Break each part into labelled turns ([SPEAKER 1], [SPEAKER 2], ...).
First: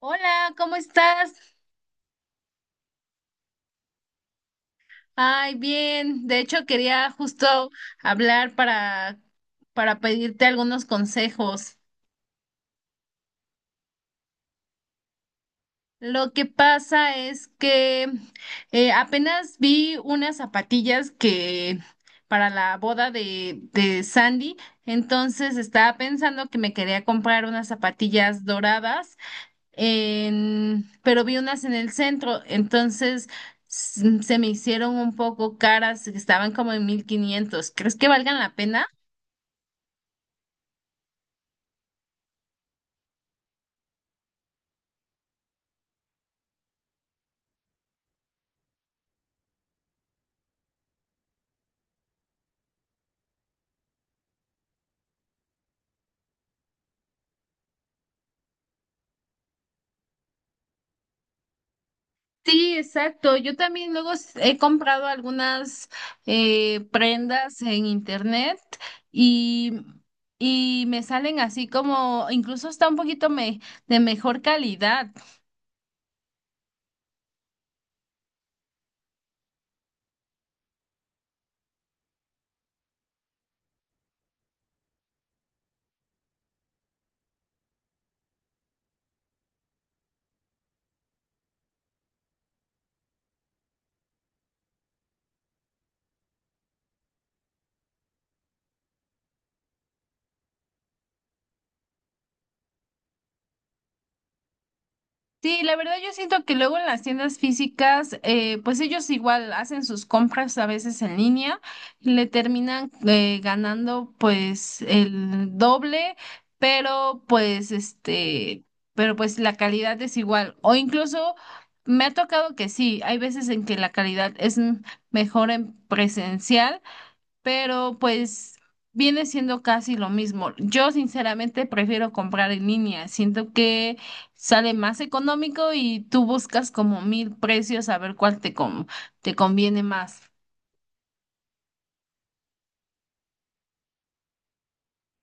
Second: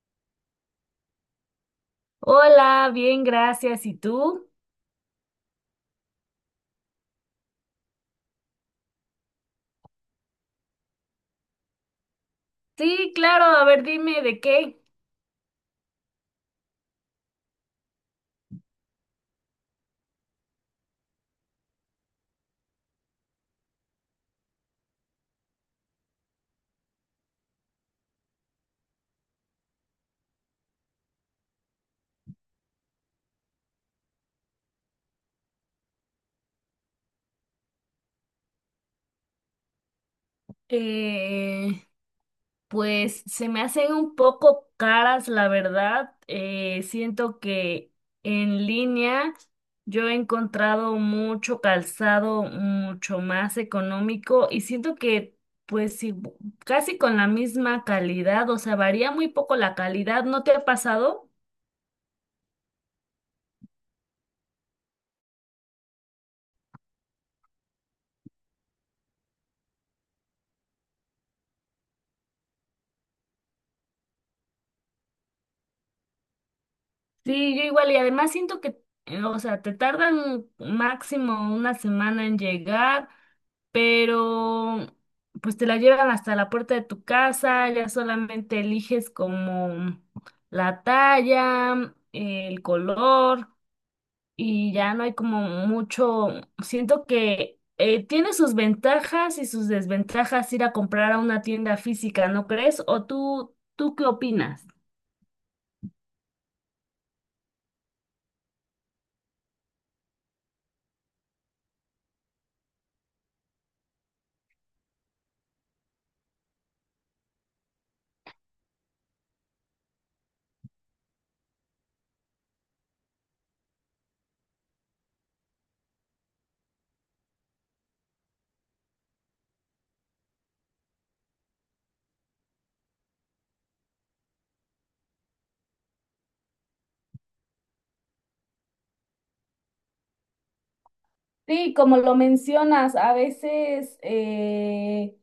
[SPEAKER 1] Hola, ¿cómo estás?
[SPEAKER 2] Hola, bien, gracias. ¿Y tú?
[SPEAKER 1] Ay, bien. De hecho, quería justo hablar para pedirte algunos consejos.
[SPEAKER 2] Sí, claro, a ver, dime de qué.
[SPEAKER 1] Lo que pasa es que apenas vi unas zapatillas que para la boda de Sandy, entonces estaba pensando que me quería comprar unas zapatillas doradas pero vi unas en el centro, entonces se me hicieron un poco caras, estaban como en 1,500. ¿Crees que valgan la pena?
[SPEAKER 2] Eh, pues se me hacen un poco caras, la verdad. Siento que en línea yo he encontrado mucho calzado mucho más económico y siento que pues sí, casi con la misma calidad, o sea, varía muy poco la calidad. ¿No te ha pasado?
[SPEAKER 1] Sí, exacto. Yo también luego he comprado algunas prendas en internet y, y me salen así como, incluso está un poquito de mejor calidad.
[SPEAKER 2] Sí, yo igual, y además siento que, o sea, te tardan máximo una semana en llegar, pero pues te la llevan hasta la puerta de tu casa, ya solamente eliges como la talla, el color, y ya no hay como mucho, siento que tiene sus ventajas y sus desventajas ir a comprar a una tienda física, ¿no crees? ¿O tú qué opinas?
[SPEAKER 1] Sí, la verdad yo siento que luego en las tiendas físicas, pues ellos igual hacen sus compras a veces en línea, le terminan ganando pues el doble, pero pues este, pero pues la calidad es igual. O incluso me ha tocado que sí, hay veces en que la calidad es mejor en presencial pero pues viene siendo casi lo mismo. Yo sinceramente prefiero comprar en línea, siento que sale más económico y tú buscas como mil precios a ver cuál te conviene más.
[SPEAKER 2] Sí, como lo mencionas, a veces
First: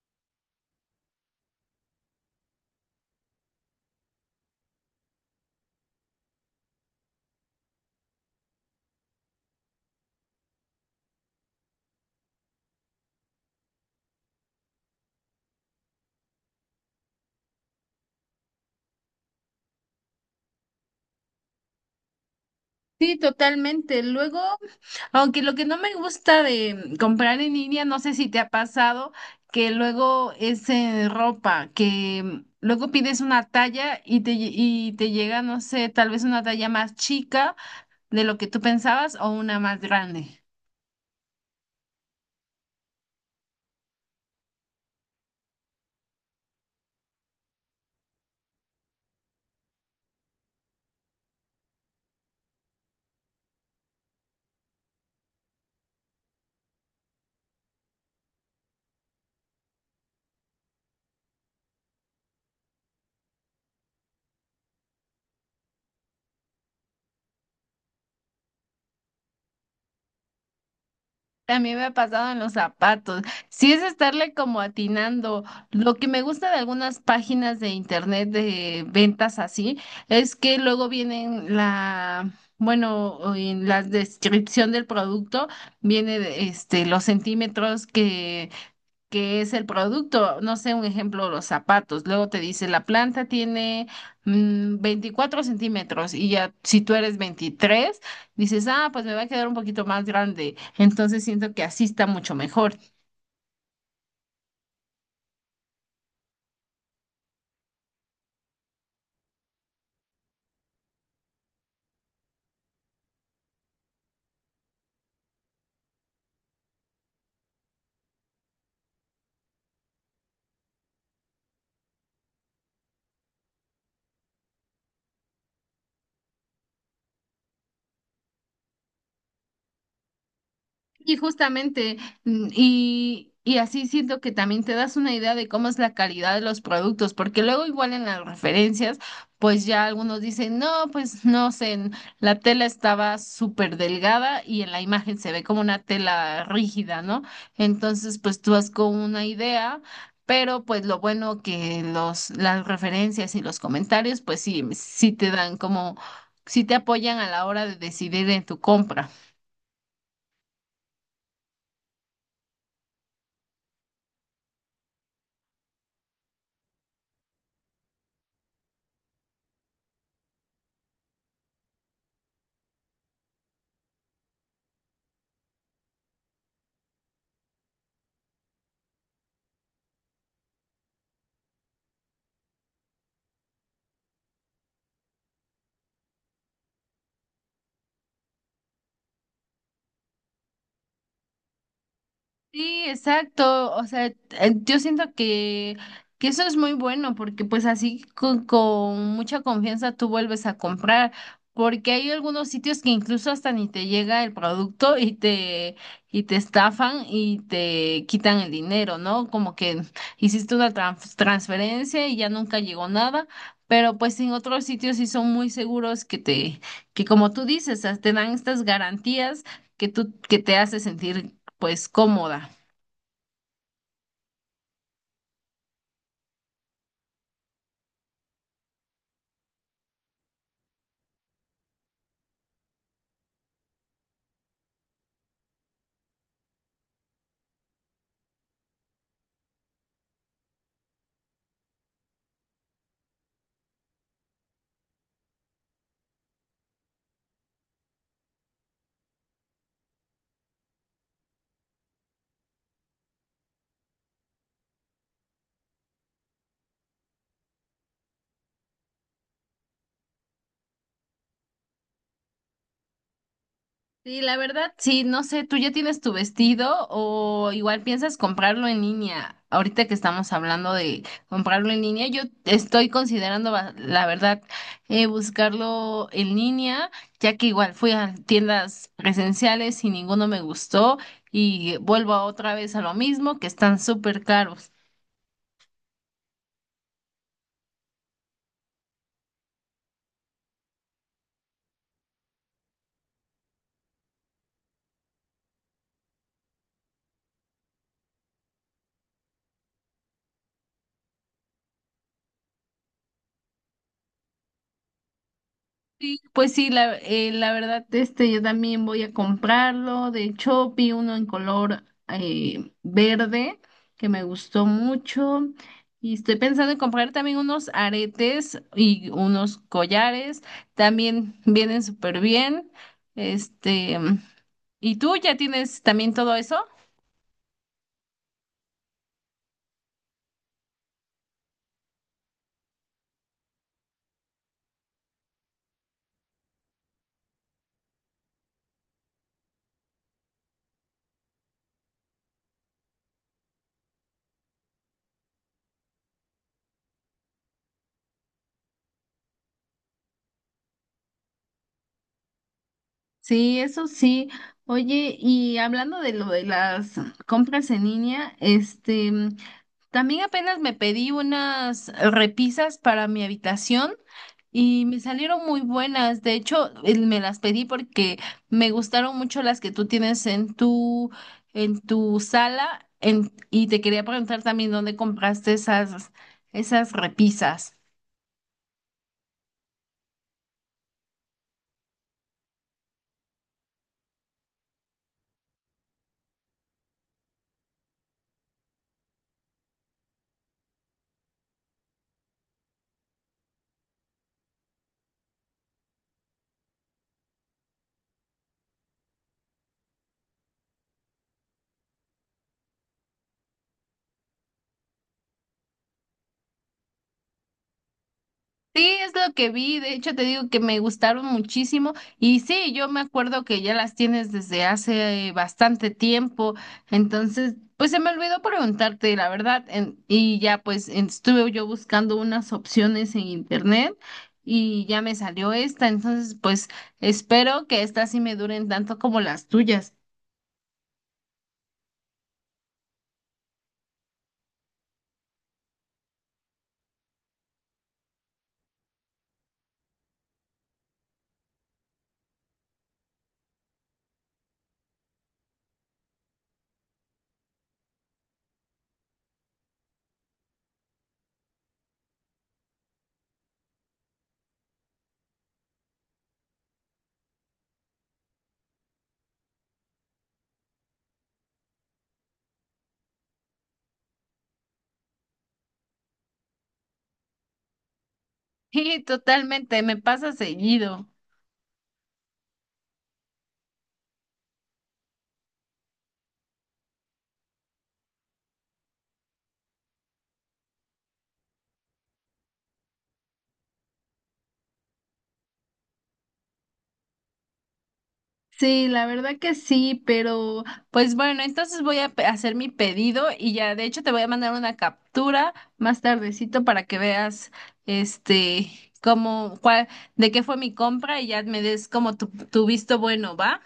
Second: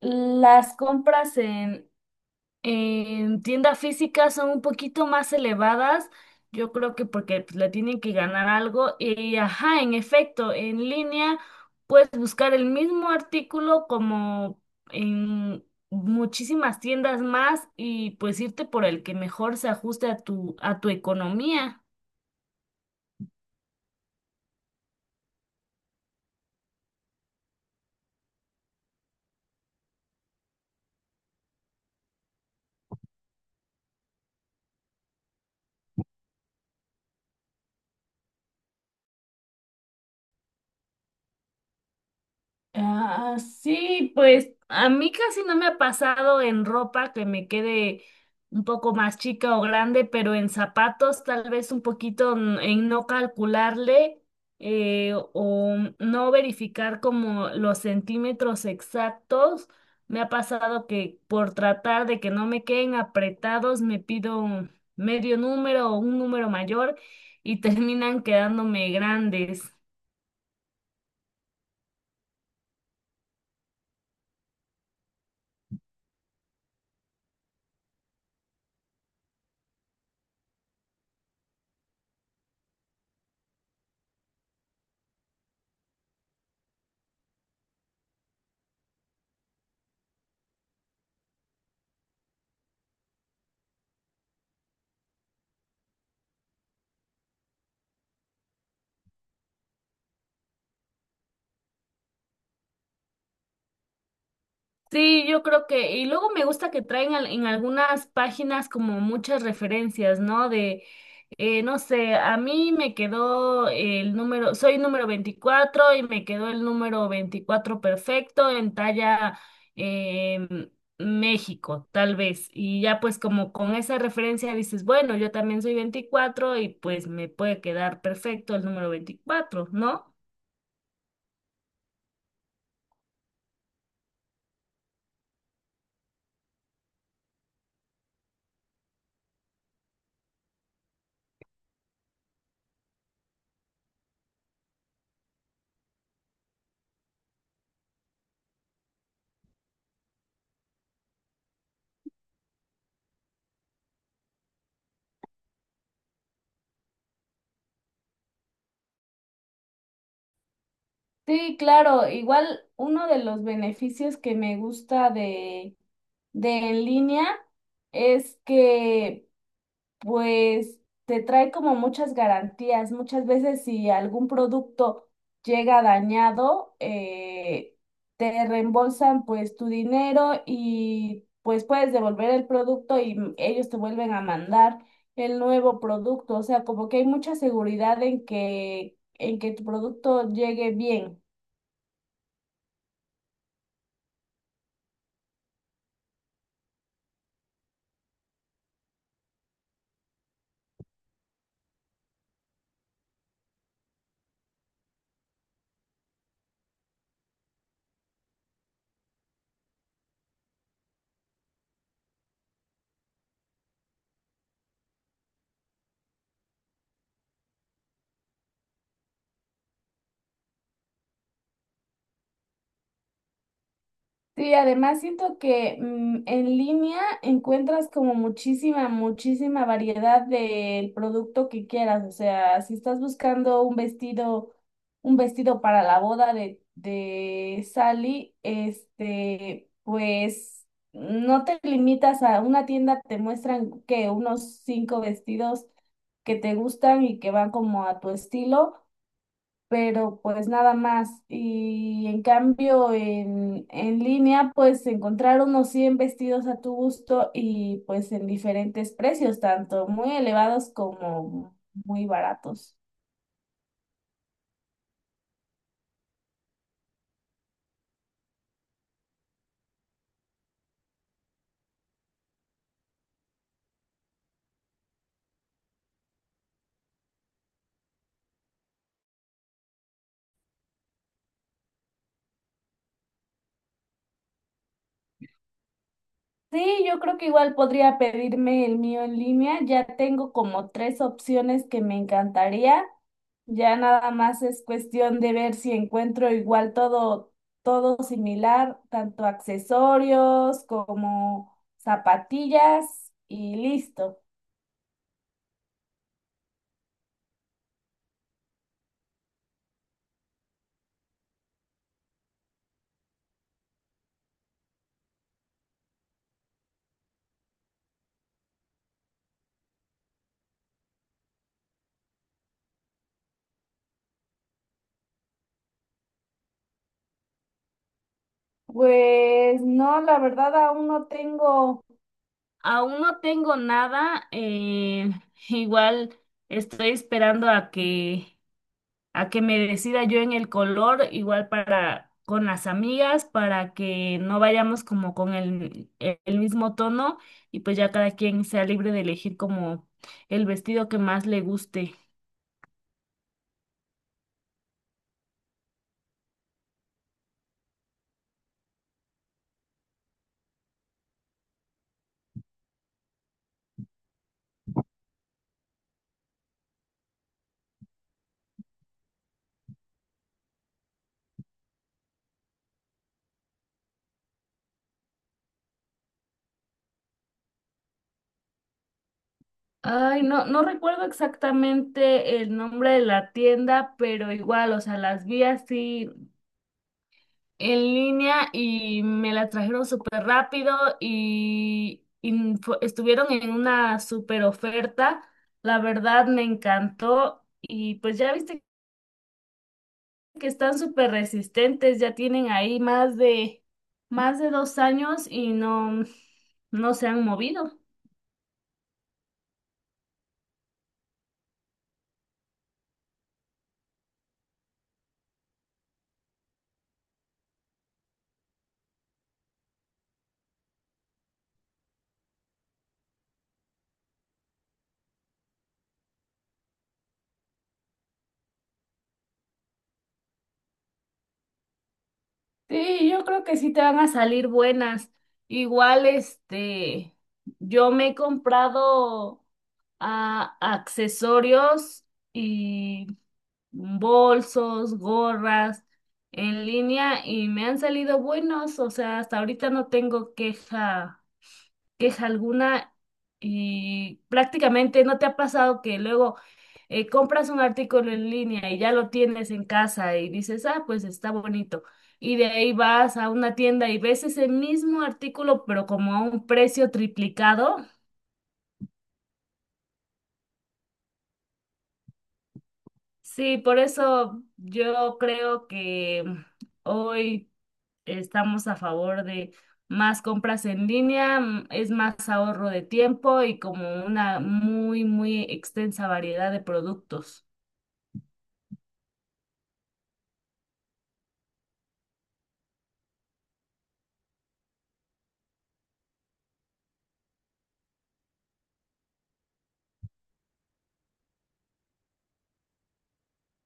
[SPEAKER 2] las compras en tienda física son un poquito más elevadas, yo creo que porque pues, le tienen que ganar algo y ajá, en efecto, en línea puedes buscar el mismo artículo como en muchísimas tiendas más y pues irte por el que mejor se ajuste a a tu economía.
[SPEAKER 1] Sí, totalmente. Luego, aunque lo que no me gusta de comprar en línea, no sé si te ha pasado, que luego es en ropa, que luego pides una talla y y te llega, no sé, tal vez una talla más chica de lo que tú pensabas o una más grande.
[SPEAKER 2] Ah, sí, pues a mí casi no me ha pasado en ropa que me quede un poco más chica o grande, pero en zapatos tal vez un poquito en no calcularle o no verificar como los centímetros exactos. Me ha pasado que por tratar de que no me queden apretados, me pido un medio número o un número mayor y terminan quedándome grandes.
[SPEAKER 1] También me ha pasado en los zapatos. Sí es estarle como atinando. Lo que me gusta de algunas páginas de internet de ventas así es que luego vienen bueno, o en la descripción del producto viene de, este los centímetros que es el producto, no sé, un ejemplo, los zapatos. Luego te dice, la planta tiene 24 centímetros y ya si tú eres 23 dices, ah, pues me va a quedar un poquito más grande. Entonces siento que así está mucho mejor.
[SPEAKER 2] Sí, yo creo que, y luego me gusta que traen en algunas páginas como muchas referencias, ¿no? No sé, a mí me quedó el número, soy número 24 y me quedó el número 24 perfecto en talla em, México, tal vez. Y ya pues como con esa referencia dices, bueno, yo también soy 24 y pues me puede quedar perfecto el número 24, ¿no?
[SPEAKER 1] Y justamente, y así siento que también te das una idea de cómo es la calidad de los productos, porque luego igual en las referencias, pues ya algunos dicen, no, pues no sé, la tela estaba súper delgada y en la imagen se ve como una tela rígida, ¿no? Entonces, pues tú vas con una idea. Pero pues lo bueno que las referencias y los comentarios, pues sí, sí te dan como, sí te apoyan a la hora de decidir en tu compra.
[SPEAKER 2] Sí, claro, igual uno de los beneficios que me gusta de en línea es que pues te trae como muchas garantías. Muchas veces si algún producto llega dañado, te reembolsan pues tu dinero y pues puedes devolver el producto y ellos te vuelven a mandar el nuevo producto. O sea, como que hay mucha seguridad en en que tu producto llegue bien.
[SPEAKER 1] Sí, exacto. O sea, yo siento que eso es muy bueno porque pues así con mucha confianza tú vuelves a comprar porque hay algunos sitios que incluso hasta ni te llega el producto y y te estafan y te quitan el dinero, ¿no? Como que hiciste una transferencia y ya nunca llegó nada, pero pues en otros sitios sí son muy seguros que que como tú dices, te dan estas garantías que que te hace sentir pues cómoda.
[SPEAKER 2] Sí, además siento que en línea encuentras como muchísima variedad del producto que quieras. O sea, si estás buscando un vestido para la boda de Sally, este, pues no te limitas a una tienda, te muestran que unos cinco vestidos que te gustan y que van como a tu estilo pero pues nada más. Y en cambio, en línea, pues encontrar unos 100 vestidos a tu gusto y pues en diferentes precios, tanto muy elevados como muy baratos.
[SPEAKER 1] Sí, la verdad, sí, no sé, ¿tú ya tienes tu vestido o igual piensas comprarlo en línea? Ahorita que estamos hablando de comprarlo en línea, yo estoy considerando, la verdad, buscarlo en línea, ya que igual fui a tiendas presenciales y ninguno me gustó y vuelvo otra vez a lo mismo, que están súper caros.
[SPEAKER 2] Sí, yo creo que igual podría pedirme el mío en línea. Ya tengo como tres opciones que me encantaría. Ya nada más es cuestión de ver si encuentro igual todo similar, tanto accesorios como zapatillas y listo.
[SPEAKER 1] Sí, pues sí, la verdad, este, yo también voy a comprarlo. De hecho, vi uno en color verde que me gustó mucho. Y estoy pensando en comprar también unos aretes y unos collares. También vienen súper bien. Este, ¿y tú ya tienes también todo eso?
[SPEAKER 2] Pues no, la verdad aún no tengo nada. Igual estoy esperando a que me decida yo en el color, igual para con las amigas, para que no vayamos como con el mismo tono y pues ya cada quien sea libre de elegir como el vestido que más le guste.
[SPEAKER 1] Sí, eso sí. Oye, y hablando de lo de las compras en línea, este. También apenas me pedí unas repisas para mi habitación y me salieron muy buenas. De hecho, me las pedí porque me gustaron mucho las que tú tienes en en tu sala y te quería preguntar también dónde compraste esas repisas.
[SPEAKER 2] Ay, no, no recuerdo exactamente el nombre de la tienda, pero igual, o sea, las vi así en línea y me la trajeron súper rápido y estuvieron en una súper oferta. La verdad me encantó y pues ya viste que están súper resistentes, ya tienen ahí más más de 2 años no se han movido.
[SPEAKER 1] Sí, es lo que vi, de hecho te digo que me gustaron muchísimo y sí, yo me acuerdo que ya las tienes desde hace bastante tiempo, entonces pues se me olvidó preguntarte la verdad y ya pues estuve yo buscando unas opciones en internet y ya me salió esta, entonces pues espero que estas sí me duren tanto como las tuyas.
[SPEAKER 2] Sí, yo creo que sí te van a salir buenas. Igual, este, yo me he comprado accesorios y bolsos, gorras en línea y me han salido buenos. O sea, hasta ahorita no tengo queja alguna y prácticamente no te ha pasado que luego compras un artículo en línea y ya lo tienes en casa y dices, ah, pues está bonito. Y de ahí vas a una tienda y ves ese mismo artículo, pero como a un precio triplicado.
[SPEAKER 1] Sí, totalmente, me pasa seguido.
[SPEAKER 2] Sí, por eso yo creo que hoy estamos a favor de más compras en línea, es más ahorro de tiempo y como una muy extensa variedad de productos.
[SPEAKER 1] Sí, la verdad que sí, pero pues bueno, entonces voy a hacer mi pedido y ya, de hecho te voy a mandar una captura más tardecito para que veas este cómo cuál de qué fue mi compra y ya me des como tu visto bueno, ¿va?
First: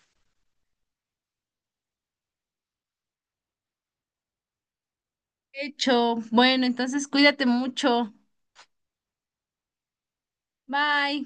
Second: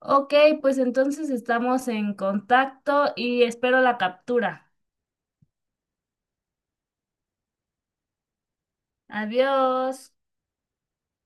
[SPEAKER 2] Ok, pues entonces estamos en contacto y espero la captura.
[SPEAKER 1] Hecho. Bueno, entonces cuídate mucho.
[SPEAKER 2] Adiós.
[SPEAKER 1] Bye.